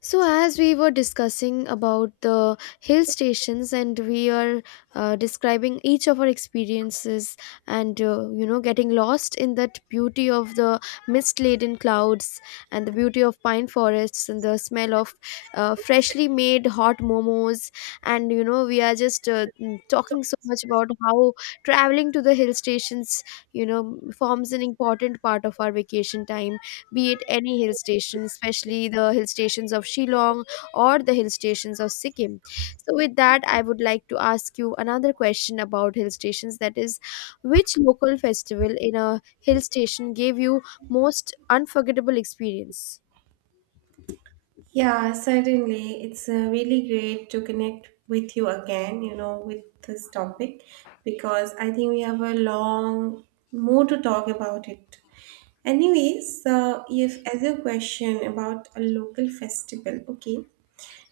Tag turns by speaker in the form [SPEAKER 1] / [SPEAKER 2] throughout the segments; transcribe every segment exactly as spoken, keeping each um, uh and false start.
[SPEAKER 1] So, as we were discussing about the hill stations, and we are uh, describing each of our experiences, and uh, you know, getting lost in that beauty of the mist-laden clouds, and the beauty of pine forests, and the smell of uh, freshly made hot momos, and you know, we are just uh, mm, talking so much about how traveling to the hill stations, you know, forms an important part of our vacation time, be it any hill station, especially the hill stations of Shillong or the hill stations of Sikkim. So, with that, I would like to ask you another question about hill stations, that is, which local festival in a hill station gave you most unforgettable experience?
[SPEAKER 2] Yeah, certainly. It's uh, really great to connect with you again, you know, with this topic because I think we have a long more to talk about it. Anyways, uh, if as your question about a local festival, okay.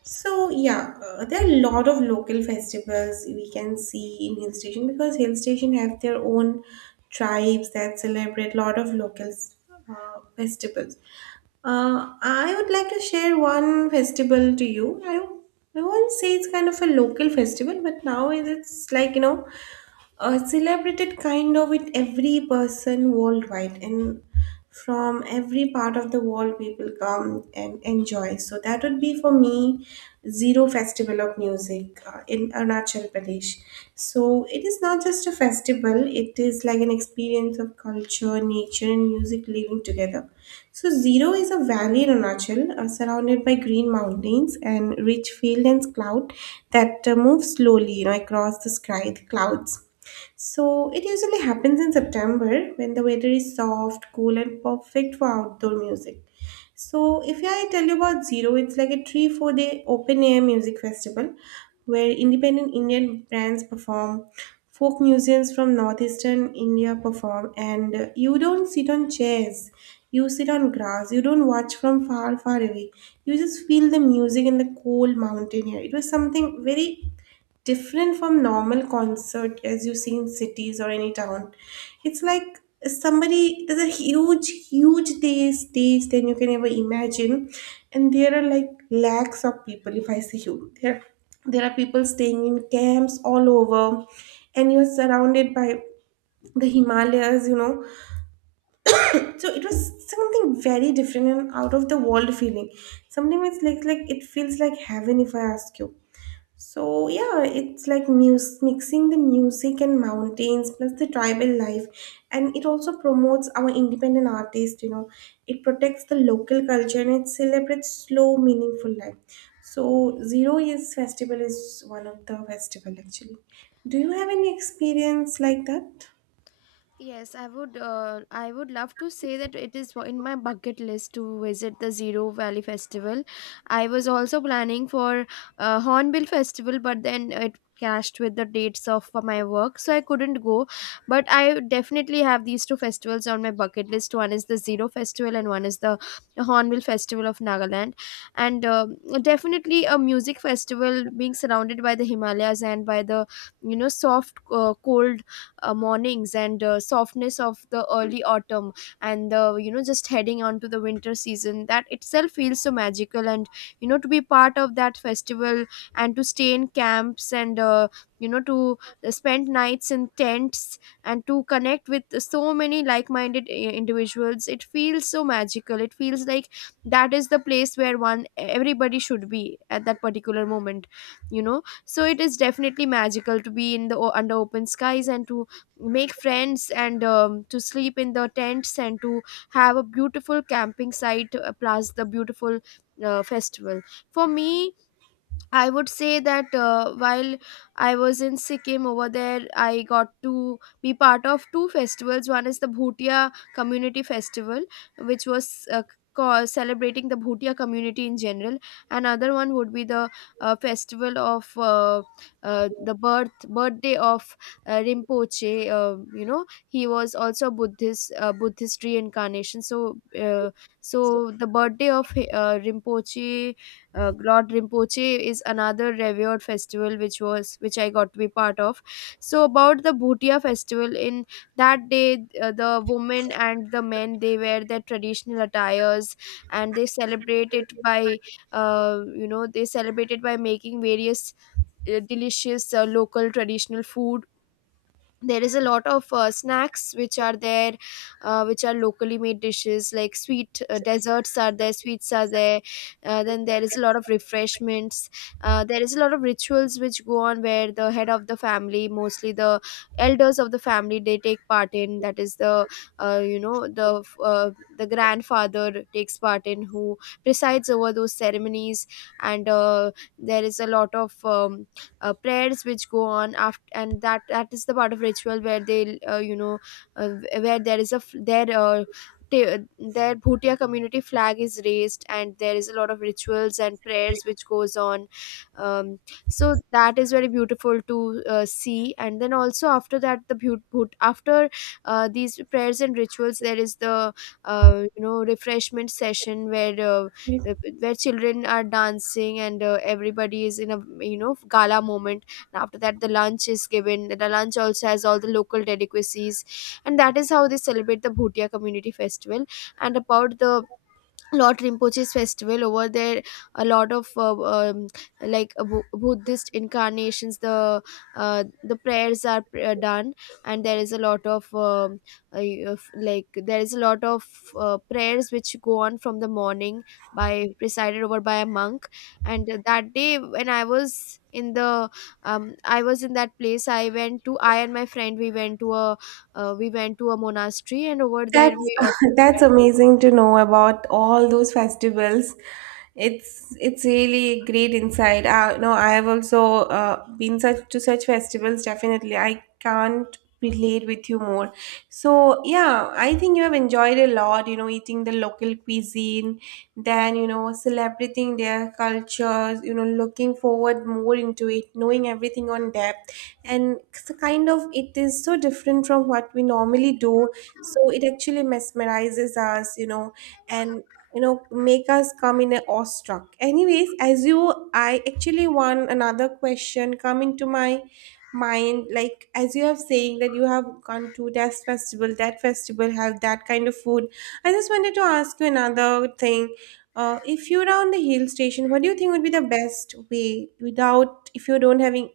[SPEAKER 2] So yeah, uh, there are a lot of local festivals we can see in hill station because hill station have their own tribes that celebrate a lot of local uh, festivals. Uh, I would like to share one festival to you. I I won't say it's kind of a local festival, but now it's like you know, uh, celebrated kind of with every person worldwide, and from every part of the world people come and enjoy, so that would be for me zero festival of music uh, in Arunachal Pradesh. So it is not just a festival, it is like an experience of culture, nature, and music living together. So Zero is a valley in Arunachal uh, surrounded by green mountains and rich fields and cloud that uh, move slowly, you know, across the sky, the clouds. So it usually happens in September when the weather is soft, cool, and perfect for outdoor music. So if I tell you about Zero, it's like a three four day open air music festival where independent Indian bands perform, folk musicians from northeastern India perform, and uh, you don't sit on chairs. You sit on grass. You don't watch from far, far away. You just feel the music in the cold mountain air. It was something very different from normal concert as you see in cities or any town. It's like somebody, there's a huge, huge day stage than you can ever imagine, and there are like lakhs of people. If I say you, there there are people staying in camps all over, and you're surrounded by the Himalayas, you know. So it was something very different and out of the world feeling. Something it's like like it feels like heaven if I ask you. So yeah, it's like mus mixing the music and mountains plus the tribal life, and it also promotes our independent artists. You know, it protects the local culture and it celebrates slow, meaningful life. So Zero Years Festival is one of the festival actually. Do you have any experience like that?
[SPEAKER 1] Yes, I would. Uh, I would love to say that it is in my bucket list to visit the Zero Valley Festival. I was also planning for uh, Hornbill Festival, but then it clashed with the dates of my work, so I couldn't go. But I definitely have these two festivals on my bucket list. One is the Zero Festival, and one is the Hornbill Festival of Nagaland. And um definitely a music festival, being surrounded by the Himalayas and by the you know soft, uh, cold uh, mornings and uh, softness of the early autumn and the you know just heading on to the winter season, that itself feels so magical. And you know, to be part of that festival and to stay in camps and uh, you know to spend nights in tents and to connect with so many like-minded i- individuals, it feels so magical. It feels like that is the place where one everybody should be at that particular moment, you know. So it is definitely magical to be in the o- under open skies and to make friends and um, to sleep in the tents and to have a beautiful camping site, uh, plus the beautiful uh, festival. For me, I would say that uh, while I was in Sikkim over there, I got to be part of two festivals. One is the Bhutia Community Festival, which was uh, ca- celebrating the Bhutia community in general. Another one would be the uh, festival of uh, uh, the birth birthday of uh, Rinpoche. Uh, you know, he was also a Buddhist uh, Buddhist reincarnation. So, uh, so the birthday of uh, Rinpoche uh, Lord Rinpoche is another revered festival which was which I got to be part of. So about the Bhutia festival, in that day uh, the women and the men, they wear their traditional attires, and they celebrate it by uh, you know they celebrate it by making various uh, delicious uh, local traditional food. There is a lot of uh, snacks which are there, uh, which are locally made dishes like sweet uh, desserts are there, sweets are there, uh, then there is a lot of refreshments, uh, there is a lot of rituals which go on where the head of the family, mostly the elders of the family, they take part in. That is the uh, you know the uh, the grandfather takes part in, who presides over those ceremonies. And uh, there is a lot of um, uh, prayers which go on after, and that that is the part of ritual where they uh, you know uh, where there is a f- their uh, ta- their Bhutia community flag is raised, and there is a lot of rituals and prayers which goes on. Um, so that is very beautiful to uh, see. And then also after that, the beaut- bhut- after uh, these prayers and rituals, there is the uh, you know refreshment session where uh, uh, where children are dancing and uh, everybody is in a you know gala moment. And after that the lunch is given. The lunch also has all the local delicacies, and that is how they celebrate the Bhutia community festival. And about the Lord Rinpoche's festival over there, a lot of uh, um, like uh, Bu- Buddhist incarnations, the uh, the prayers are uh, done, and there is a lot of um, uh, of- like there is a lot of uh, prayers which go on from the morning, by presided over by a monk. And that day when I was in the um, I was in that place, I went to I and my friend, we went to a, uh, we went to a monastery, and over there
[SPEAKER 2] That's
[SPEAKER 1] we offered.
[SPEAKER 2] that's amazing to know about all those festivals. It's it's really great insight. Uh, no, I have also uh, been such to such festivals. Definitely, I can't relate with you more. So yeah, I think you have enjoyed a lot. You know, eating the local cuisine, then you know, celebrating their cultures. You know, looking forward more into it, knowing everything on depth, and it's a kind of it is so different from what we normally do, so it actually mesmerizes us, you know, and you know make us come in a awestruck. Anyways, as you, I actually want another question come into my mind, like as you have saying that you have gone to this festival, that festival have that kind of food, I just wanted to ask you another thing. Uh, if you're on the hill station, what do you think would be the best way, without if you don't having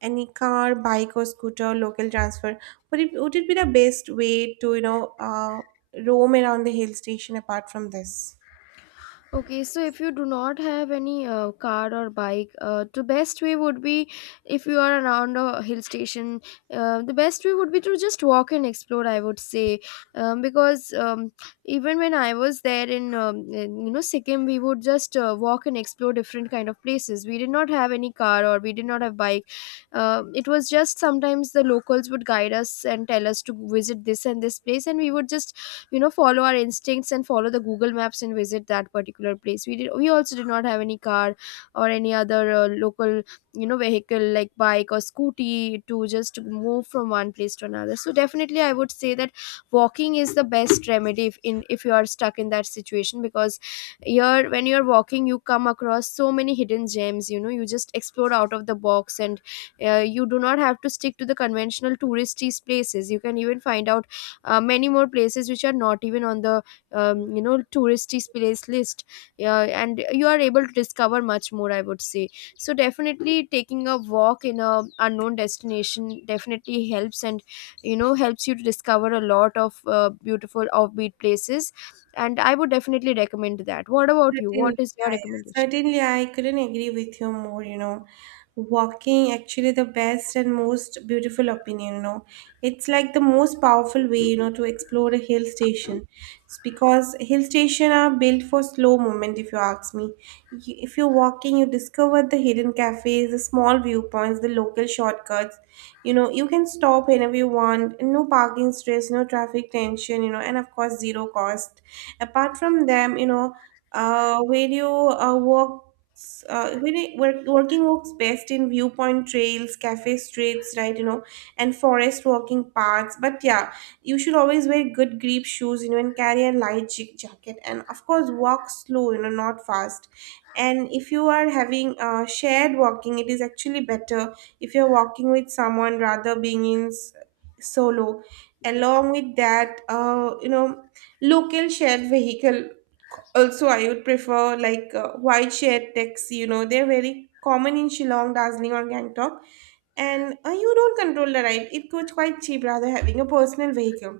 [SPEAKER 2] any car, bike, or scooter, local transfer, would it would it be the best way to you know uh, roam around the hill station apart from this?
[SPEAKER 1] Okay, so if you do not have any uh, car or bike, uh, the best way would be, if you are around a hill station, uh, the best way would be to just walk and explore, I would say. Um, because um, even when I was there in, um, in, you know, Sikkim, we would just uh, walk and explore different kind of places. We did not have any car, or we did not have bike. Uh, it was just sometimes the locals would guide us and tell us to visit this and this place, and we would just you know follow our instincts and follow the Google Maps and visit that particular place. We did we also did not have any car or any other uh, local you know vehicle like bike or scooty to just move from one place to another. So definitely I would say that walking is the best remedy if in if you are stuck in that situation, because you're when you're walking you come across so many hidden gems, you know. You just explore out of the box, and uh, you do not have to stick to the conventional touristy places. You can even find out uh, many more places which are not even on the um, you know touristy place list, uh, and you are able to discover much more, I would say. So definitely taking a walk in a unknown destination definitely helps, and you know helps you to discover a lot of uh, beautiful offbeat places, and I would definitely recommend that. What about you, what
[SPEAKER 2] Certainly,
[SPEAKER 1] is your
[SPEAKER 2] yeah, yeah.
[SPEAKER 1] recommendation?
[SPEAKER 2] Certainly, I couldn't agree with you more, you know. Walking actually the best and most beautiful opinion, you know. It's like the most powerful way, you know, to explore a hill station. It's because hill station are built for slow movement, if you ask me. You- If you're walking, you discover the hidden cafes, the small viewpoints, the local shortcuts. You know, you can stop whenever you want, and no parking stress, no traffic tension, you know, and of course zero cost. Apart from them, you know, uh, where you uh, works uh, where it work, working works best in viewpoint trails, cafe streets, right, you know, and forest walking paths. But yeah, you should always wear good grip shoes, you know, and carry a light ja- jacket, and of course walk slow, you know, not fast. And if you are having uh, shared walking, it is actually better if you're walking with someone rather being in s- solo. Along with that, uh, you know, local shared vehicle also, I would prefer, like uh, white share texts, you know, they're very common in Shillong, Darjeeling, or Gangtok. And uh, you don't control the ride, it goes quite cheap rather having a personal vehicle.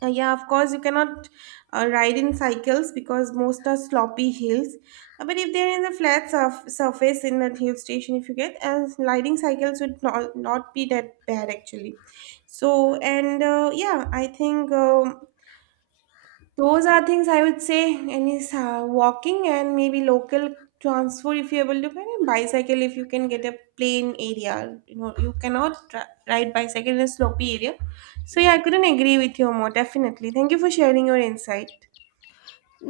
[SPEAKER 2] Uh, yeah, of course, you cannot uh, ride in cycles because most are sloppy hills. Uh, but if they're in the flat surf- surface in that hill station, if you get, uh, riding cycles would not, not be that bad actually. So, and uh, yeah, I think. Um those are things I would say. Any sa- walking and maybe local transport if you're able to, and bicycle if you can get a plain area. You know, you cannot tra- ride bicycle in a slopey area. So yeah, I couldn't agree with you more, definitely. Thank you for sharing your insight.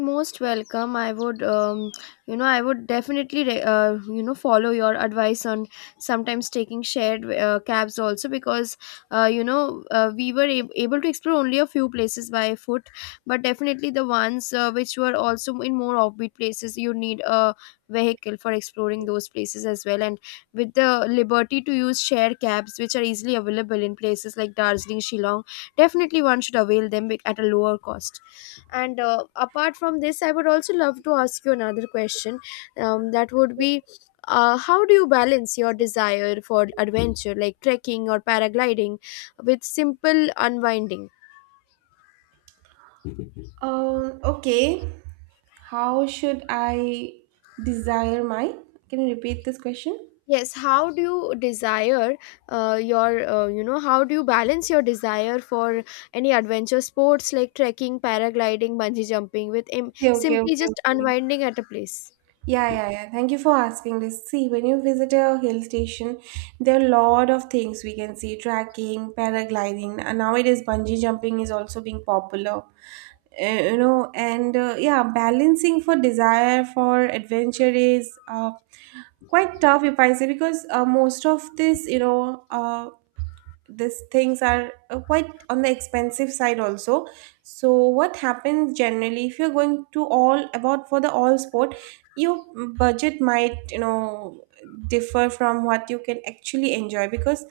[SPEAKER 1] Most welcome. I would um, you know, I would definitely re- uh, you know follow your advice on sometimes taking shared uh, cabs also, because uh, you know uh, we were ab- able to explore only a few places by foot, but definitely the ones uh, which were also in more offbeat places, you need a vehicle for exploring those places as well. And with the liberty to use shared cabs which are easily available in places like Darjeeling, Shillong, definitely one should avail them bec- at a lower cost. And uh, apart from this, I would also love to ask you another question, um, that would be, uh, how do you balance your desire for adventure, like trekking or paragliding, with simple unwinding?
[SPEAKER 2] Um, okay. How should I desire my? Can you repeat this question?
[SPEAKER 1] Yes, how do you desire uh, your uh, you know, how do you balance your desire for any adventure sports like trekking, paragliding, bungee jumping with im-
[SPEAKER 2] Okay, okay,
[SPEAKER 1] simply
[SPEAKER 2] okay.
[SPEAKER 1] just
[SPEAKER 2] Okay.
[SPEAKER 1] unwinding at a place?
[SPEAKER 2] Yeah, yeah, yeah. Thank you for asking this. See, when you visit a hill station, there are a lot of things we can see: trekking, paragliding, and nowadays bungee jumping is also being popular. Uh, you know, and uh, yeah, balancing for desire for adventure is uh, quite tough, if I say, because uh, most of this, you know, uh, these things are uh, quite on the expensive side also. So what happens generally, if you're going to all about for the all sport, your budget might, you know, differ from what you can actually enjoy, because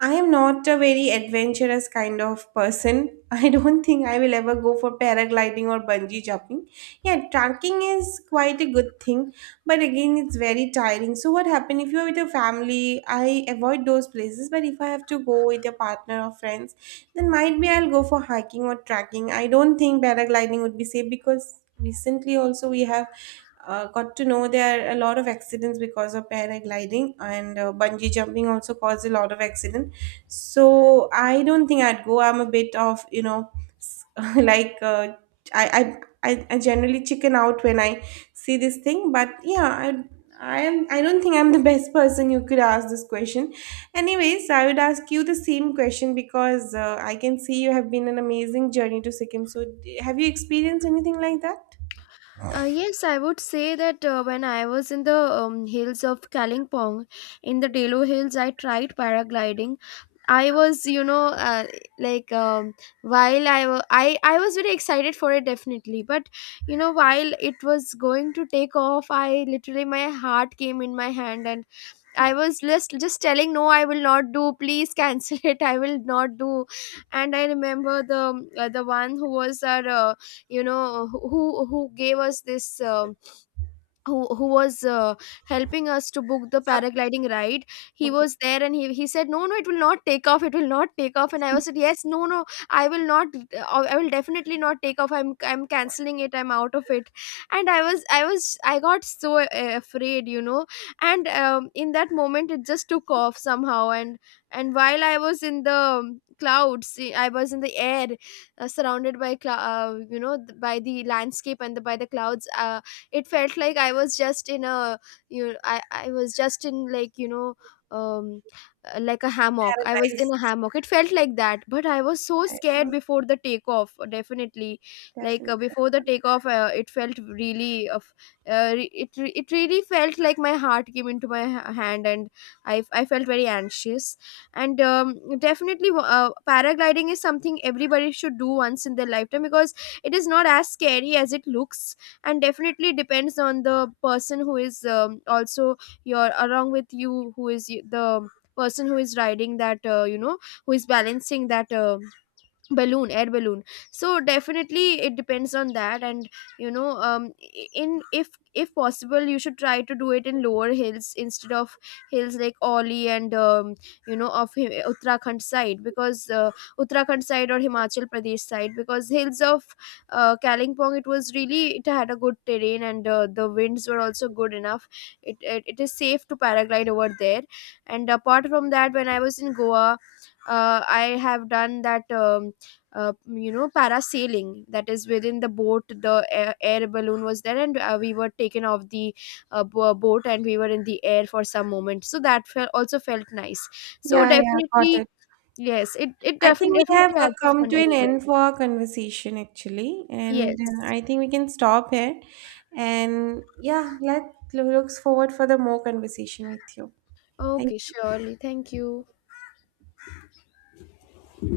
[SPEAKER 2] I am not a very adventurous kind of person. I don't think I will ever go for paragliding or bungee jumping. Yeah, trekking is quite a good thing, but again, it's very tiring. So, what happens if you're with a family? I avoid those places, but if I have to go with a partner or friends, then might be I'll go for hiking or trekking. I don't think paragliding would be safe because recently also we have uh, got to know there are a lot of accidents because of paragliding, and uh, bungee jumping also cause a lot of accident. So I don't think I'd go. I'm a bit of, you know, s- like uh, I, I i i generally chicken out when I see this thing. But yeah, i I am, I don't think I'm the best person you could ask this question. Anyways, I would ask you the same question because uh, I can see you have been an amazing journey to Sikkim. So, d- have you experienced anything like that?
[SPEAKER 1] Uh, yes, I would say that uh, when I was in the um, hills of Kalimpong, in the Delo Hills, I tried paragliding. I was, you know, uh, like um, while I, wa- I I was very excited for it definitely, but you know, while it was going to take off, I literally, my heart came in my hand, and I was just just telling, no, I will not do, please cancel it, I will not do. And I remember the uh, the one who was our uh, you know who who gave us this um, who who was uh, helping us to book the paragliding ride. He
[SPEAKER 2] Okay,
[SPEAKER 1] was there, and he, he said, no, no, it will not take off, it will not take off. And I was said, yes, no, no, I will not, uh, I will definitely not take off, i'm i'm canceling it, I'm out of it. And i was i was I got so uh, afraid, you know. And um, in that moment it just took off somehow. and and while I was in the um, clouds eh, I was in the air, uh, surrounded by clou- uh, you know th- by the landscape and the, by the clouds. Uh, it felt like I was just in a you know, I I was just in, like, you know um uh, like a hammock, I was in
[SPEAKER 2] paradise.
[SPEAKER 1] a hammock, it felt like that. But I was so scared
[SPEAKER 2] Oh,
[SPEAKER 1] before the takeoff, definitely. Like uh,
[SPEAKER 2] definitely.
[SPEAKER 1] before the takeoff, uh, it felt really of uh, re- it re- it really felt like my heart came into my ha- hand, and i i felt very anxious. And um, definitely uh, paragliding is something everybody should do once in their lifetime, because it is not as scary as it looks. And definitely depends on the person who is um, also your along with you, who is y- the person who is riding that, uh, you know who is balancing that uh, balloon air balloon. So definitely it depends on that. And you know, um in if if possible you should try to do it in lower hills instead of hills like Oli and um, you know of Hi- Uttarakhand side, because uh, Uttarakhand side or Himachal Pradesh side, because hills of uh, Kalimpong, it was really, it had a good terrain, and uh, the winds were also good enough. it, it it is safe to paraglide over there. And apart from that, when I was in Goa, uh, I have done that, um, uh, you know, parasailing, that is within the boat, the air, air balloon was there, and uh, we were taken off the uh, bo- boat, and we were in the air for some moment, so that felt, also felt nice. So
[SPEAKER 2] Yeah, yeah, got it.
[SPEAKER 1] definitely, yes, it, it
[SPEAKER 2] I think
[SPEAKER 1] definitely
[SPEAKER 2] we have
[SPEAKER 1] definitely
[SPEAKER 2] uh,
[SPEAKER 1] has a
[SPEAKER 2] come
[SPEAKER 1] fun
[SPEAKER 2] to an
[SPEAKER 1] element.
[SPEAKER 2] end for our conversation actually, and uh,
[SPEAKER 1] Yes.
[SPEAKER 2] I think we can stop here. And yeah, let looks forward for the more conversation with you. Thank
[SPEAKER 1] Okay,
[SPEAKER 2] you.
[SPEAKER 1] surely, thank you.